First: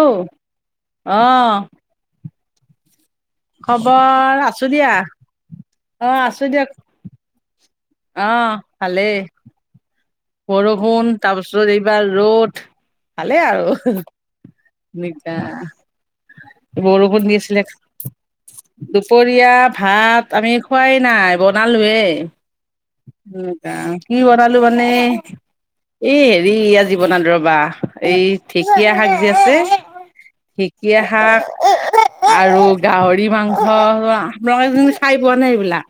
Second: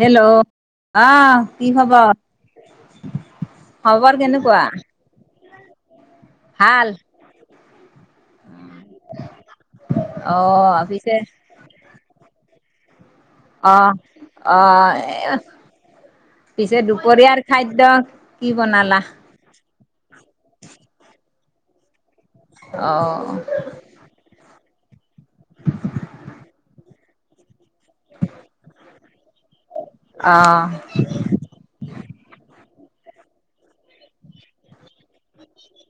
Hello অ আহ কি খবৰ? খবৰ আছো দিয়া অ আছো। দিয়া ভাল অ ভালেই। অ বৰষুণ পিছে তাৰপিছত এইবাৰ ৰ'দ ভালেই অ আৰু। অ এ নিকা পিছে বৰষূণ দুপৰীয়াৰ দিছিলে খাদ্য কি দুপৰ বনালা দুপৰীয়া ভাত আমি খোৱাই নাই বনালোৱে। অ। আহ কি বনালো মানে এই হেৰি আজি বনালো ৰবা এই ঢেকীয়া শাক যে অ ঢেঁকীয়া শাক আৰু গাহৰি মাংস আক আজিলৈকে খাই পোৱা নাই এইবিলাক।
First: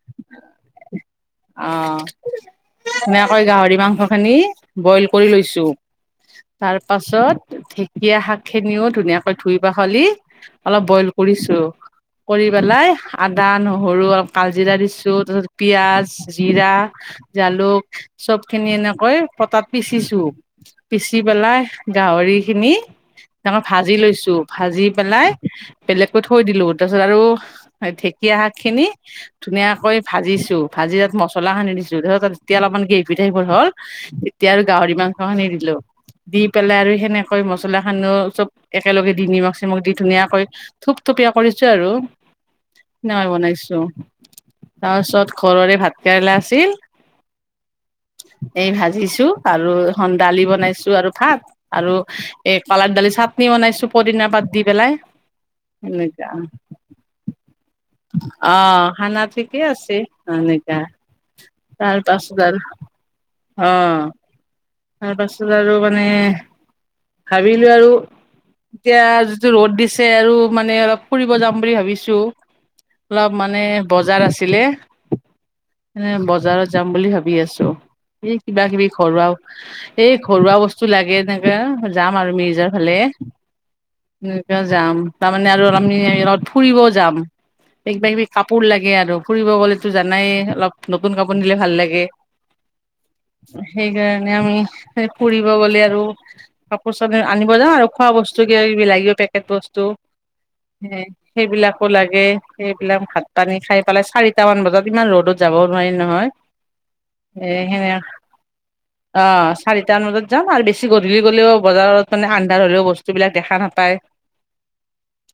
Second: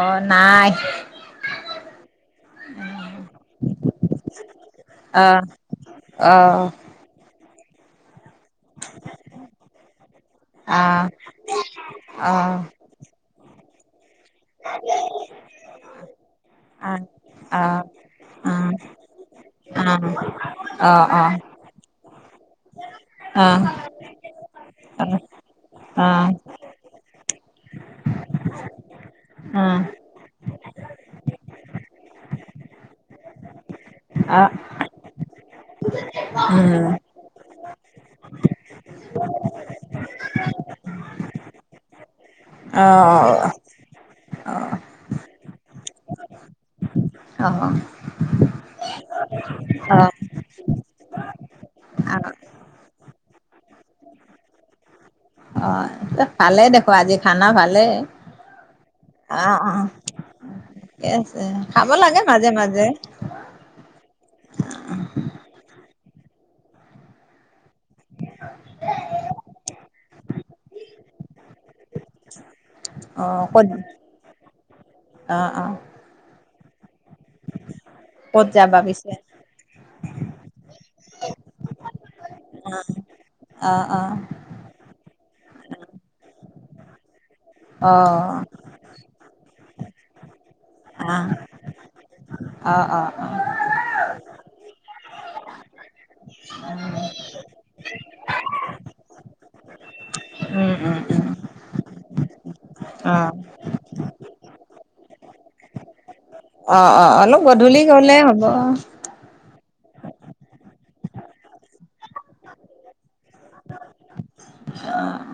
অ নাই অ। ধুনীয়াকৈ গাহৰি মাংসখিনি বইল অ কৰি লৈছো অ তাৰ পাছত সেই ঢেকীয়া শাক খিনিও ধুনীয়াকৈ ধুই পাখলি অ অলপ বইল কৰিছোঁ। অ অ অ কৰি অ পেলাই আদা, নহৰু অকাল জিৰা দিছো তাৰপিছত পিয়াজ, জিৰা অ জালুক অ অ অ অ অ অ অ চবখিনি উম এনেকৈ পটাত অ পিচিছো, পিচি পেলাই গাহৰিখিনি তাৰপৰা ভাজি লৈছো, ভাজি পেলাই বেলেগকৈ থৈ দিলো। তাৰপাছত আৰু ঢেকীয়া শাকখিনি ধুনীয়াকৈ ভাবিছোঁ, ভাজি তাত মছলা সানি দিছো ধৰক তাত এতিয়া অলপমান গেৰভি টাইপৰ হ'ল। এতিয়া আৰু গাহৰি মাংস সানি দিলো। দি পেলাই আৰু সেনেকৈ মছলা সানো চব একেলগে দি নিমখ - চিমখ দি ধুনীয়াকৈ থুপথুপীয়া কৰিছোঁ আৰু সেনাই অ বনাইছোঁ। তাৰ পিছত ঘৰৰে ভাত কেৰেলা আছিল অ এই ভাবিছোঁ আৰু অ অ এখন দালি বনাইছোঁ আৰু ভাত আৰু এ কলাৰ দালি চাটনি বনাইছোঁ পদিনা পাত দি পেলাই। নেযাওঁ ভালে দেখো আজি খানা ভালে অ। খানা অ', ঠিকে অ', আছে এনেকা ঠিকে আছে খাব লাগে তাৰপাছত মাজে আৰু মাজে অ তাৰপাছত আৰু মানে ভাবিলো আৰু এতিয়া যিটো ৰ'দ দিছে আৰু মানে অলপ ফুৰিব যাম বুলি ভাবিছো? অহ ক'ত? অ অ। এনে বজাৰত যাম বুলি ভাবি আছো? এই ক'ত কিবা যাবা কিবি পিছে ঘৰুৱা এই ঘৰুৱা বস্তু লাগে তেনেকে যাম আৰু। মিৰ্জাৰ ফালে অ', অ', উম। কিয় যাম তাৰমানে আৰু আমি ফুৰিব যাম, কিবা - কিবি অ', কাপোৰ লাগে আৰু। ফুৰিব গলেতো জানাই অলপ নতুন আহ কাপোৰ পিন্ধিলে ভাল লাগে। অ', অ', অ', সেইকাৰণে আমি হে ফুৰিব গ'লে আৰু কাপোৰ আনিব যাওঁ আৰু খোৱা বস্তু কিবা-কিবি লাগিব পেকেট বস্তু। উম, উম। উম, সেইবিলাকো লাগে সেইবিলাক ভাত অ', পানী খাই পেলাই চাৰিটামান বজাত ইমান ৰ'দত যাবও নোৱাৰি নহয়? অ অ অলপ এ গধূলি সেনে গলে হ'ব। অ চাৰিটামান বজাত যাম আৰু বেছি গধূলি গলেও বজাৰত মানে আন্ধাৰ হলেও বস্তুবিলাক দেখা নাপায়। আহ।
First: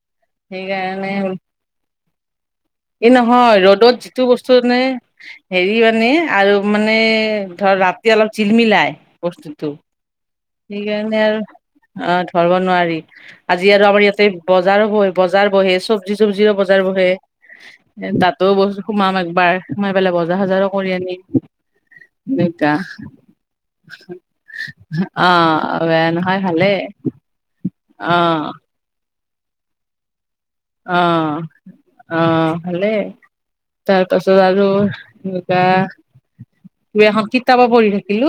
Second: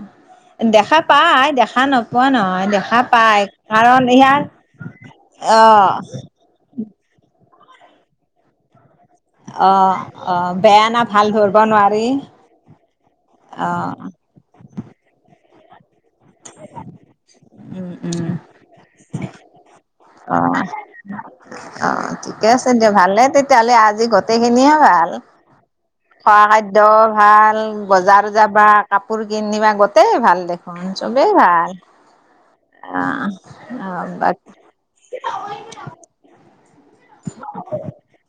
দেখা সেইকাৰণে পায়, দেখা নোপোৱা নহয় দেখা এই পায় নহয় ৰ'দত কাৰণ যিটো ইয়াৰ বস্তু মানে হেৰি অ', মানে আৰু মানে ধৰ ৰাতি অলপ জিলমিলাই। বস্তুটো। অ', অ', বেয়া না সেইকাৰণে ভাল আৰু ধৰিব নোৱাৰি অ ধৰব নোৱাৰি, আজি আৰু অ', আমাৰ ইয়াতে বজাৰো বহে, বজাৰ বহে চবজি চবজিৰো বজাৰ বহে উম, উম, তাতো বচ সোমাম একবাৰ, সোমাই পেলাই অ', বজাৰ-চজাৰো কৰি আনিম। অ', ঠিকে আছে এনেকা দিয়া, ভালে তেতিয়াহ'লে আজি গটেইখিনিয়ে ভাল। অ', ৱেন খোৱা খাদ্য ভাল, বজাৰ অ' যাবা, কাপোৰ কিনিবা, গতেই ভাল দে অ', চবেই ভাল। অ', ভালেই আহ আহ তাৰ বা পাছত আৰু মুগা দুই-এখন কিতাপ পঢ়ি থাকিলো,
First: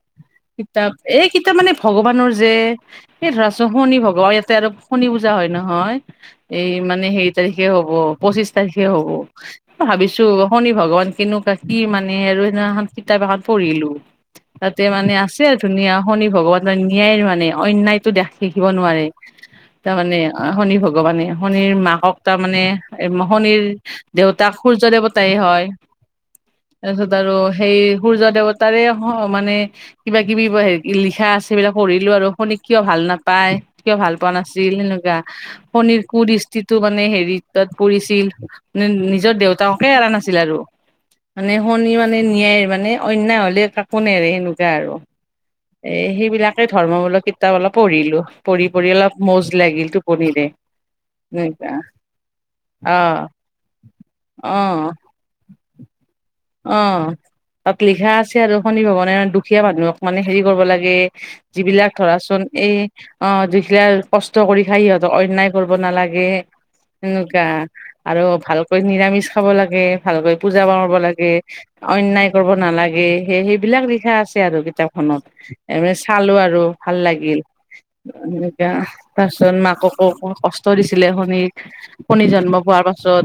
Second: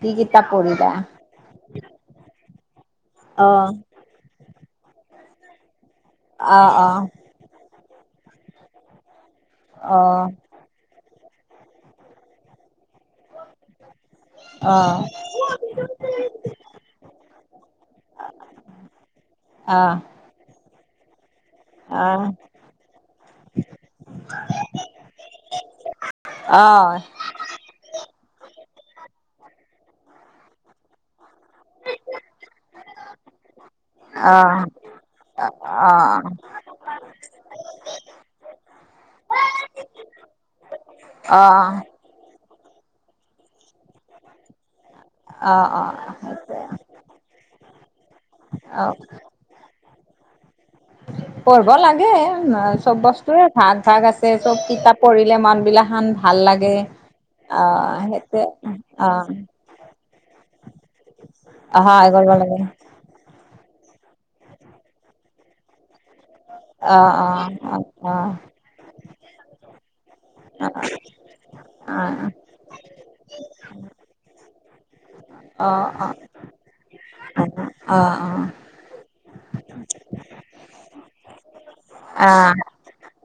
কি পঢ়িলা কিতাপ এই কিতাপ মানে ভগৱানৰ যে, এই ধৰাছো আহ শনি ভগৱান ইয়াতে আৰু শণী পূজা হয় নহয়। এই আহ মানে হেৰি তাৰিখে হব, পঁচিশ তাৰিখে হব। মই ভাবিছো আহ শনি ভগৱান কেনেকুৱা কি মানে আৰু সেনেকোৱা এখন কিতাপ এখন পঢ়িলো। তাতে আহ মানে আছ ধুনীয়া শনি ভগৱান ন্যায় মানে অন্যায়টো দেখ-দেখিব নোৱাৰে তাৰমানে। অ', শনি ভগৱানে শনিৰ মাকক আহ তাৰমানে, এ শনিৰ দেউতাক সূৰ্য দেৱতাই হয়। আহ আহ তাৰপিছত আৰু সেই সূৰ্য দেৱতাৰে হ মানে কিবা-কিবি হেৰি লিখাছ সেইবিলাক পঢ়িলো আৰু শনিক কিয় ভাল নাপায়, কিয় ভাল পোৱা আহ আহ নাছিল, সেনেকুৱা। শনিৰ আহ কু দৃষ্টিটো মানে হেৰিৰ তাত পৰিছিল নি-নিজৰ দেউতাককে এৰা নাছিল আৰু। অ'। সি মানে ন্যায় মানে অন্যায় হলে কাকো নেৰে সেনেকুৱা আৰু। আহ এ আহ সেইবিলাকে ধৰ্মমূলক কিতাপ অলপ পঢ়িলো, পঢ়ি অ পঢ়ি অলপ মৌজ লাগিল টো পনিৰে পঢ়ব লাগে না অ চব বস্তুৰে ভাগ ভাগ আছে অ চব কিতাপ পঢ়িলে মানবিলাক শান অ', তাত লিখা আছে সেইটোৱে আৰু শনি অ ভৱানে দুখীয়া মানুহক মানে হেৰি কৰব লাগে যিবিলাক সহায় কৰিব ধৰাচোন লাগে এই অ', দুখিলা কষ্ট কৰি খাই সিহঁতক অন্যায় কৰব নালাগে। অ', সেনেকুৱা, আৰু ভালকৈ নিৰামিচ খাব লাগে, ভালকৈ পূজা পাৰ্বন লাগ অন্যায় কৰিব নালাগে, সেই-সেইবিলাক লিখা আছে আৰু কিতাপখনত। এ চালো আৰু ভাল লাগিল। এনে তাৰপিছত মাককো কষ্ট দিছিলে শনি, শনি জন্ম পোৱাৰ পাছত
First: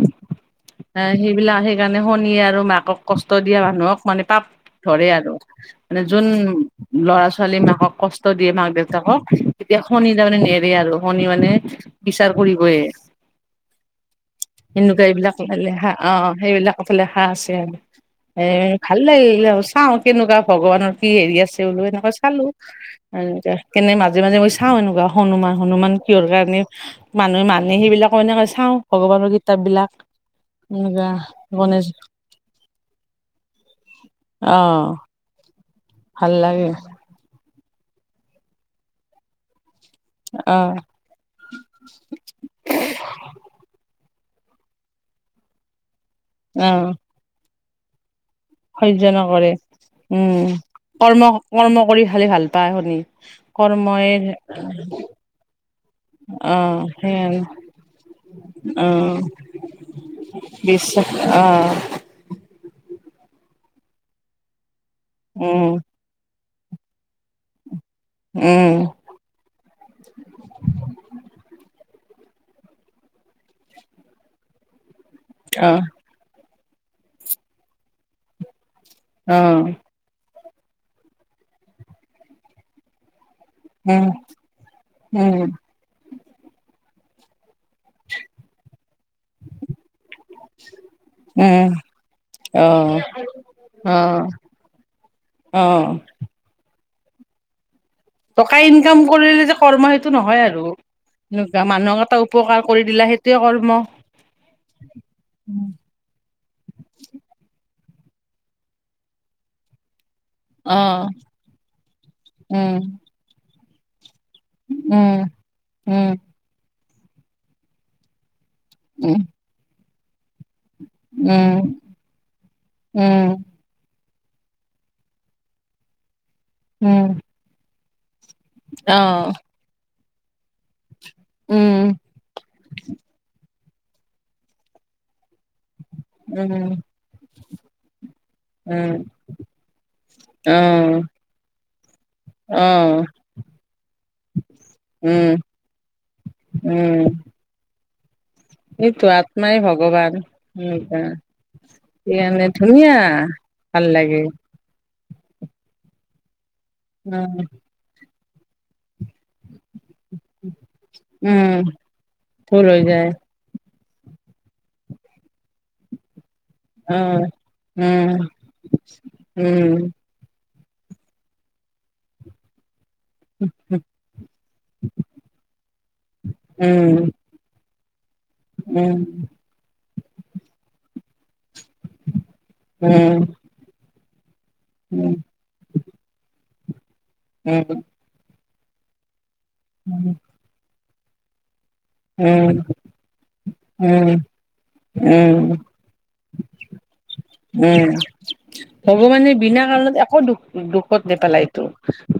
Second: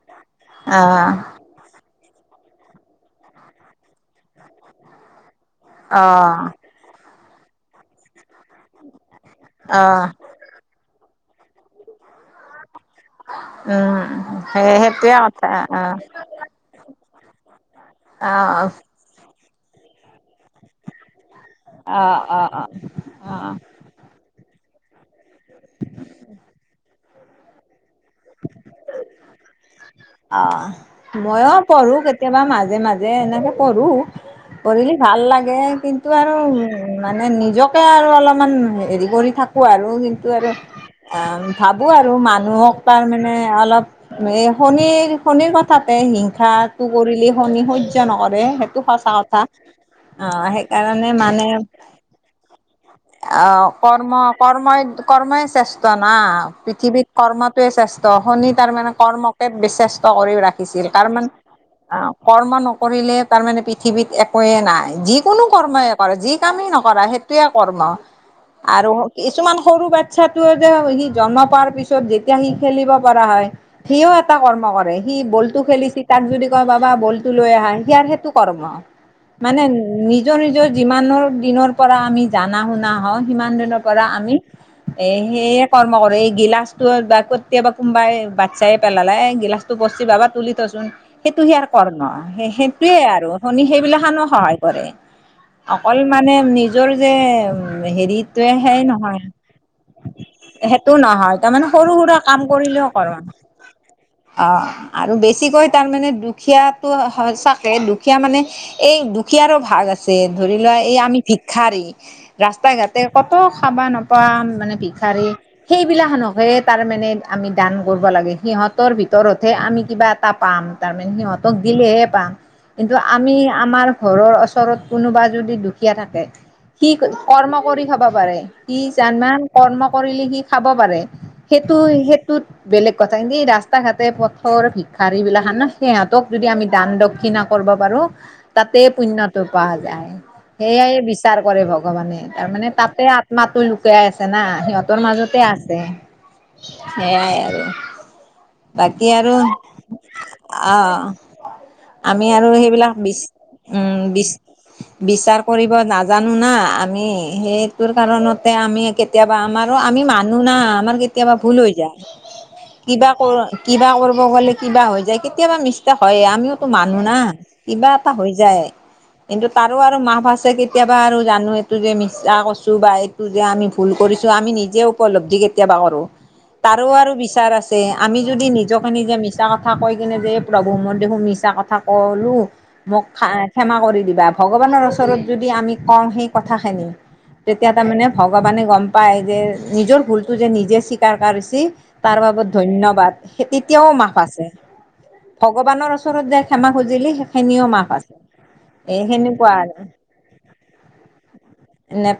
সে এইবিলাক সেইকাৰণে শনিয়ে আৰু মাকক কষ্ট দিয়া মানুহক মানে পাপ ধৰে আৰু। মানে যোন ল'ৰা-ছোৱালী মাকক কষ্ট দিয়ে, মাক দেউতাকক তেতিয়া শনি তাৰমানে নেৰে আৰু শনি মানে বিচাৰ কৰি বই সেই হিন্দু [unintelligible] সেইটোৱে এইবিলাক কথা লে হা অ সেইবিলাকক লে হা আছে আৰু। অ', এ অ', ভাল লাগিলে আৰু চাও কেনেকুৱা ভগৱানৰ কি হেৰি আছে বোলো এনেকুৱা অ', চালো অ', অ', আৰু অ'। এতিয়া অ'। সেকানে মাজে মাজে মই চাও এনেকুৱা। হনুমান হনুমান কিহৰ কাৰণে মানুহে মানে সেইবিলাকো এনেকে চাও ভগৱানৰ কিতাপ বিলাক অ', এনেকুৱা ময়ো গণেশ পঢ়ো কেতিয়াবা মাজে মাজে এনেকৈ কৰোঁ অ কৰিলি ভাল লাগে কিন্তু ভাল আৰু লাগে মানে নিজকে আৰু অলপমান হেৰি কৰি থাকো আৰু কিন্তু আৰু অ ভাবোঁ আৰু মানুহক তাৰমানে অলপ এই শনিৰ, শনিৰ কথাতে অ হিংসাটো কৰিলে শনি সহ্য নকৰে। টো সহ্য সঁচা কথা। নকৰে উম অ', সেইকাৰণে কৰ্ম মানে কৰ্ম কৰি খালি ভাল পায় শুনি আহ কৰ্মই কৰ্ম কৰ্মই, কৰ্মই শ্ৰেষ্ঠ না অ পৃথিৱীত সেই কৰ্মটোৱে শ্ৰেষ্ঠ শনি অ তাৰমানে কৰ্মকে বিশেষত্ব কৰি ৰাখিছিল বিশ্বাস তাৰমানে অ কৰ্ম নকৰিলে তাৰমানে পৃথিৱীত একোৱেই নাই, যিকোনো উম কৰ্মই কৰা যি কামেই নকৰা সেইটোৱে কৰ্ম উম আৰু কিছুমান সৰু বাচ্ছাটোৱে যে সি জন্ম পোৱাৰ পিছত যেতিয়া সি খেলিব পৰা হয় সিও এটা কৰ্ম কৰে সি বলটো অ খেলিছে তাক যদি কয় বাবা বলটো লৈ আহা সি সেইটো কৰ্ম অ মানে নিজৰ নিজৰ যিমানৰ দিনৰ পৰা আমি জানা শুনা হওঁ সিমান দিনৰ পৰা উম আমি এ উম সেই কৰ্ম কৰে এই গিলাচটো বা কেতিয়াবা কোনোবাই বাচ্ছাই পেলালে গিলাচটো পচি বাবা তুলি থচোন সেইটো সেইয়াৰ উম কৰ্ম অ সেইটোৱে আৰু শনি সেইবিলাক খানো সহায় কৰে অঁহ অকল মানে নিজৰ যে হেৰিটোৱে টকা সেই ইনকাম নহয় কৰিলে যে কৰ্ম সেইটো নহয় আৰু সেইটো নহয় এনেকুৱা তাৰমানে সৰু মানুহক সুৰা এটা উপকাৰ কৰি দিলা সেই তিয় কৰ্ম অহ আৰু বেছিকৈ তাৰ মানে দুখ দুখীয়া তো সঁচাকে দুখীয়া মানে এই দুখীয়াৰো ভাগ আছে ছে ধৰি লোৱা এই অ', আমি ভিক্ষাৰী ৰাস্তা উম, ঘাটে কত খাবা নোপোৱা মানে ভিক্ষাৰী উম, সেইবিলাক উম, খানকে তাৰ মানে আমি দান কৰিব লাগে সিহঁতৰ উম, ভিতৰত যে আমি কিবা এটা পাম তাৰমানে সিহঁতক উম, দিলেহে পাম কিন্তু আমি উম, আমাৰ ঘৰৰ ওচৰত কোনোবা যদি দুখীয়া থাকে সি উম, কৰ্ম কৰি খাব পাৰে সি অ', যিমান কৰ্ম কৰিলে সি খাব পাৰে সেইটো উম, সেইটোত বেলেগ কথা হেৰি ৰাস্তা ঘাটে প চহৰ ভিক্ষাৰ বিলাক ন সিহঁতক যদি আমি উম, দান দক্ষিণা কৰিব পাৰোঁ তাতেই উম, পুণ্যতো পোৱা যায় সেয়ে অ', বিচাৰ কৰে ভগৱানে তাৰমানে অ', তাতে আত্মাটো লুকাই আছে না সিহঁত তোৰ উম, মাজতে আছে উম, সেইয়াই আৰু এইটো বাকী আৰু আত্মাই ভগৱান অহ এনেকুৱা আমি সেইকাৰণে আৰু সেইবিলাক ধুনীয়া বিচ ভাল উম লাগে বিচ বিচাৰ কৰিব নাজানো না আমি উম, সেইটোৰ কাৰণতে আমি কে কেতিয়াবা আমাৰো আমি মানুহ না আমাৰ কেতিয়াবা উম, ভুল হৈ যায় ভুল হৈ কিবা যায় কৰ কিবা কৰিব গ'লে কিবা হৈ যায় কেতিয়াবা মিষ্টেক হয় আমিও মানুহ না অ', কিবা উম, এটা হৈ যায় কিন্তু তাৰো উম, আৰু মাফ আছে কেতিয়াবা আৰু জানো এইটো যে মিছা কৈছোঁ বা এইটো যে আমি ভুল কৰিছোঁ আমি নিজে উপলব্ধি কেতিয়াবা কৰোঁ। তাৰো আৰু উম, বি বিচাৰ আছে আমি যদি নিজকে নিজে উম, মিছা কথা কৈ কিনে যে এই প্ৰভু মই দেখোন মিছা ক মিছা ক'লো মোক উম, খাই ক্ষমা কৰি দিবা। ভগৱানৰ উম, ওচৰত যদি আমি কওঁ সেই কথা খিনি তেতিয়া উম। তাৰ মানে ভগৱানে গম পায় যে নিজৰ উম, ভুল তো যে নিজে স্বীকাৰ কৰিছে তাৰ উম, বাবদ ধন্যবাদ সেই তেতিয়াও উম, মাফ আছে ভগৱানৰ ওচৰত যে ক্ষমা খুজিলি সেইখিনিও উম, মাফ আছে এই ভগৱানে সেনেকুৱা বিনা আৰু কাৰণত একো দুখ দুখত নেপেলায়টো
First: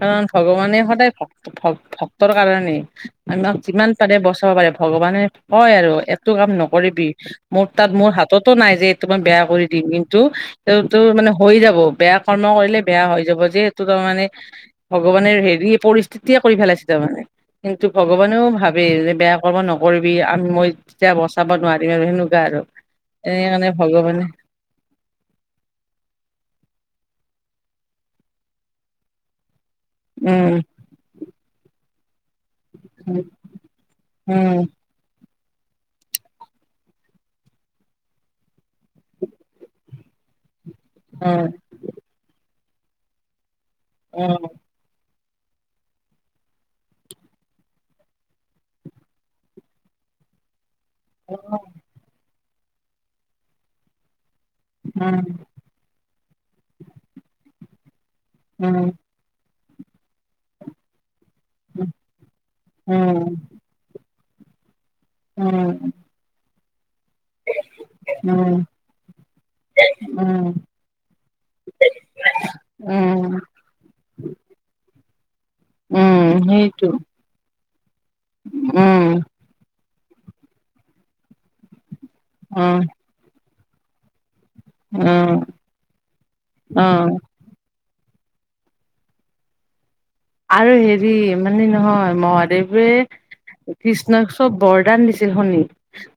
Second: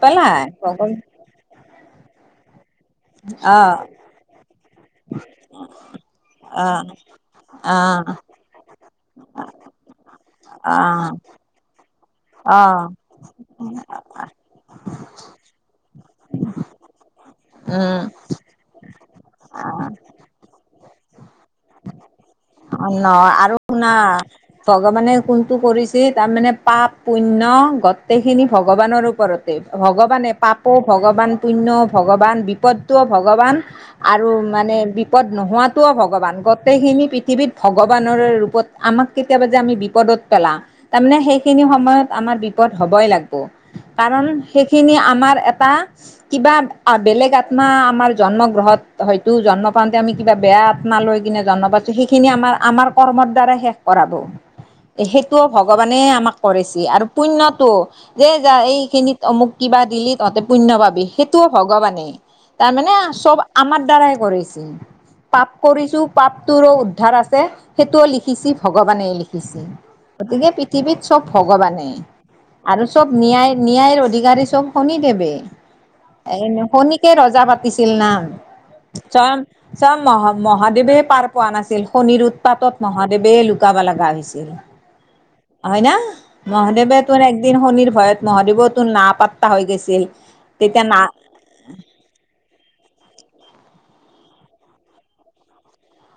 কাৰণ ভগৱানে ভগ সদায় ভক্তৰ কাৰণে আমাক অ যিমান পাৰে ব ভগৱানে কয় আৰু এইটো কাম অ নকৰিবি মোৰ অ তাত মোৰ হাততো নাই যে তমই বেয়া কৰি দিম কিন্তু অ তোৰ মানে হৈ যাব বেয়া কৰ্ম অ কৰিলে বেয়া হৈ যাব যিহেতু তাৰ মানে ভগৱানে হেৰি পৰিস্থিতিয়ে কৰি পেলাইছে তাৰমানে কিন্তু উম ভগৱানেও ভাবে যে বেয়া মিছাঁ নকৰিবি আমি মই তেতিয়া বচাব নোৱাৰিম আৰু সেনেকুৱা আৰু অ ন এনে আৰু কাৰণে শুনা ভগৱানে ভগৱানে কোনটো কৰিছে তাৰমানে পাপ পুণ্যয় গোটেইখিনি ভগৱানৰ ওপৰত যে ভগৱানে উম পাপো ভগৱান পুণ্য ভগৱান বি বিপদটোও ভগৱান আৰু উম উম মানে বিপদ নোহোৱাটোও ভগৱান গোটেইখিনি পৃথিৱীত ভগৱানৰ ৰূপত আমাক কেতিয়াবা যে আমি বিপদত পেলা তাৰমানে সেইখিনি সময়ত আমাৰ বিপদ হবই লাগব কাৰণ উম সেইখিনি আমাৰ এটা কিবা বেলেগ আত্মা আমাৰ জন্ম গ্ৰহত হয়তো জন্ম পাওঁতে আমি কিবা বেয়া আত্মা লৈ জন্ম পছো সেইখিনি আমাৰ আমাৰ কৰ্মৰ দ্বাৰা শেষ কৰাব উম সেইটো ভগৱানে আমাক কৰিছে আৰু পুণ্যটো যে য উম উম উম এইখিনিত মোক কিবা দিলি তহঁতে পুণ্য পাবি সেইটোও ভগৱানে তাৰমানে চব আমাৰ দ্বাৰাই কৰিছে পাপ কৰিছো পাপটোৰো উদ্ধাৰ আছে সেইটোও লিখিছ উম ভগৱানে লিখিছ উম উম গতিকে পৃথিৱীত চব ভগৱানে আৰু চব ন্যায় ন্যায়ৰ অধিকাৰী চব শুনিদৱে উম এনে সেইটো শনীকে ৰজা পাতিছিল না উম চাম চা মহা মহাদেৱে পাৰ পোৱা নাছিল শনিৰ উৎপাতত উম মহাদেৱ মহাদেৱে লুকাব লগা হৈছিল উম হয় ন অ মহাদেৱে তো দিন শনিৰ ভয়ত মহাদেৱ তো না পাত্তা হৈ গৈছিল আৰু তেতিয়া না হেৰি মানে নহয় মহাদেৱে কৃষ্ণক চব বৰদান দিছিল শনি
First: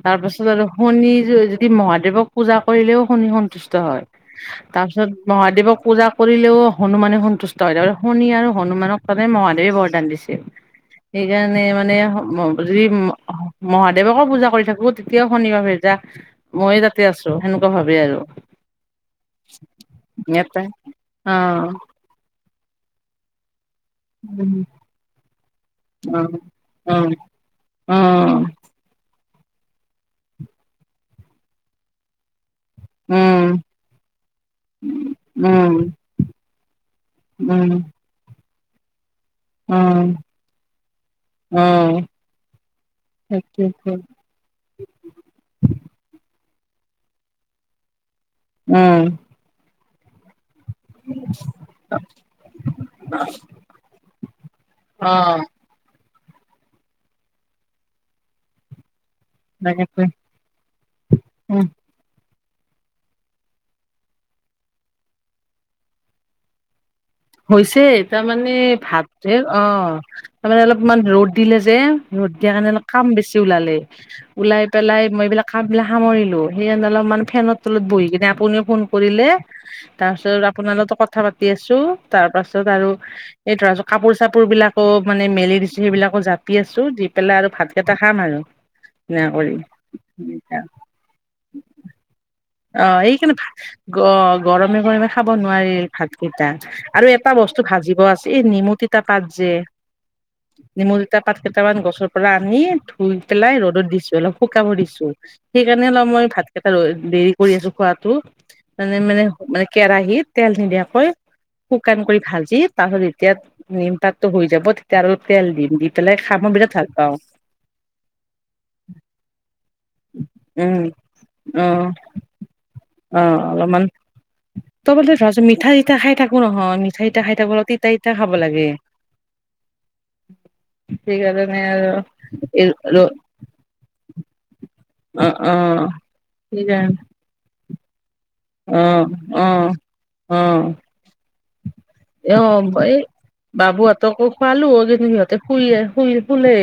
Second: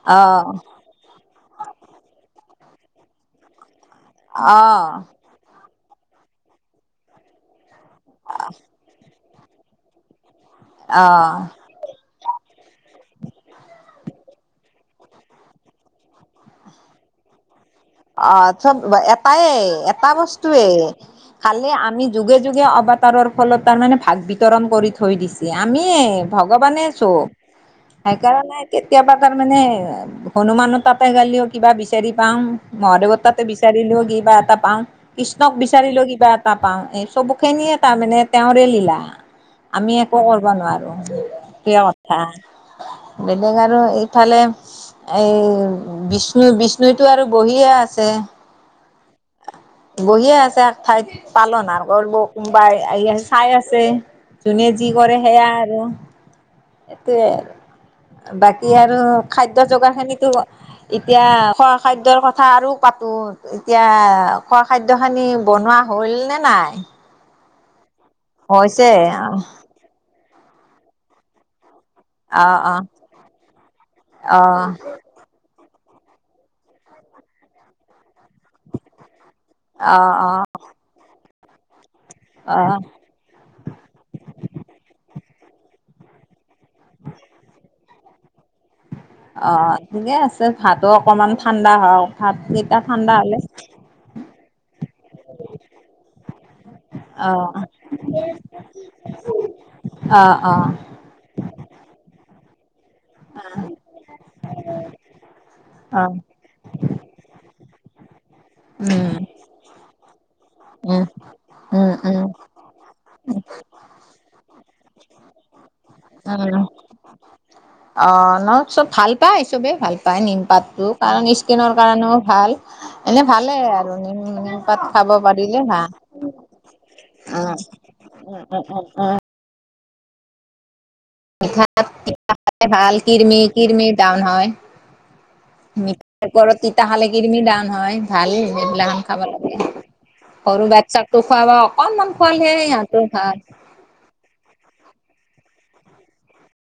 তাৰ পাছত অহ আৰু শনি যদি মহাদেৱক পূজা কৰিলেও শনি সন্তুষ্ট হয় অহ তাৰপিছত মহাদেৱক পূজা কৰিলেও হনুমানে সন্তুষ্ট হয় থ শনি আৰু হনুমানক সে মহাদেৱে বৰদান দিছিল অহ সেইকাৰণে মানে যদি মহাদেৱকো পূজা কৰি থাকো তেতিয়াও শনিবাৰ ভে যা মই তাত অ চব এটাই এটা এটাই বস্তুৱয়ে অ খালে আমি যুগে যুগে অবতাৰৰ ফলত তাৰ মানে ভাক বিতৰণ কৰি থৈ দিছে আমি অ ভগৱানে অ চব অ সেইকাৰণে কেতিয়াবা তাৰমানে হনুমানৰ তাতে গালিও কিবা বিচাৰি পাওঁ মহাদেৱত তাো উম বিচাৰিলেও কি বা এটা পাওঁ কৃষ্ণক উম উম বিচাৰিলেও কিবা এটা পাওঁ এ চবু খিনি উম এ তাৰ মানে তেওঁৰে লীলা আমি উম একো কৰিব নোৱাৰো কে কথা বেলেগ আৰু ইফালে এই বিষ্ণু বিষ্ণুতো আৰু বহিয়ে আছে উম বহিয়ে আছে এক ঠাইত পালন আৰু কৰিব কোনোবাই আহিয়ে চাই আছে। যোনে যি অ কৰে সেয়া আৰু। সটোৱে আৰু বাকী আৰু খাদ্য তাকেতো যোগাৰখিনিতো এতিয়া উম খাদ্যৰ কথা আৰু পাতোঁ এতিয়া খোৱা খাদ্য খিনি বনোৱা হ'ল নে নাই? হৈছে তাৰমানে হৈছে ভাত অ তাৰমানে অলপমান ৰ'দ দিলে যে ৰ'দ অ', দিয়া অ', কাৰণে অ', কাম বেছি ওলালে ওলাই অ', পেলাই মই এইবিলাক কাম বিলাক সামৰিলোঁ সেইকাৰণে অলপমান ফেনৰ তলত বহি কিনে আপুনি ফোন কৰিলে তাৰ অ', পাছত আপোনাৰ লগতো কথা পাতি আছো তাৰ পাছত অ', আৰু এই ধৰাছ কাপোৰ চাপোৰ বিলাকো মানে মেলি দিছো সেইবিলাকো জাপি আছো দি পেলাই আৰু ভাত এটা খাম আৰু সেয়া অ কৰি ঠিকে আছে ভাতো অকমান ঠাণ্ডা হয় ভাত কেইটা ঠাণ্ডা এইকাৰণে হলে ভাত অ গৰমে গৰমে খাব নোৱাৰি ভাত কেইটা আৰু এটা অ', বস্তু ভাজিব আছে এই নিমু তিতা পাত যে অঁ অঁ টা পাত কেইটামান গছৰ পৰা আনি ধুই পেলাই ৰ'দত দিছো অলপ শুকাব দিছো সেইকাৰণে অলপ অ', মই ভাতকেইটা ৰ দেৰি কৰি আছো খোৱাতটো মে মানে উম, মানে কেৰাহিতত তেল উম, নিদিয়াকৈ উম, শুকান কৰি উম, ভাজি তাৰপছত যেতিয়া নিমপাতটো হৈ যাব তেতিয়া অলপ তেল দিম দি পেলাই খাই মই বিৰাট ভাল পাওঁ। [inaudible] অঁ ন চব ভাল পায় চবেই ভাল পায় উম নিমপাতটো কাৰণ অ স্কিনৰ কাৰণেও ভাল অ এনে ভালে অলপমান আৰু নিম নিমপাত তই ব খাব ধৰাছ পাৰিলে মিঠা ভাল চিঠাই খাই থাকো নহয় মিঠা চিঠাই খাই থাকো অল এতিয়া খাব লাগে [unintelligible] [unintelligible] সেইকাৰণে তিতা আৰু তিতা খালে এই ভাল ৰ কিৰমি কিৰমি ডাউন হয় অ অ মিঠাইপৰত তিতা সেইকাৰণে খালে কিৰমি দাউন হয় ভালে অ সেইবিলাকান খাব লাগে অ অ সৰু বাচ্ছাকো খোৱাবা অকনমান অ খোৱালেহে এই সিহঁতৰ ভাল বাবুহঁতকো খোৱালো কিন্তু সিহঁতে শুইে শুই শুলেই।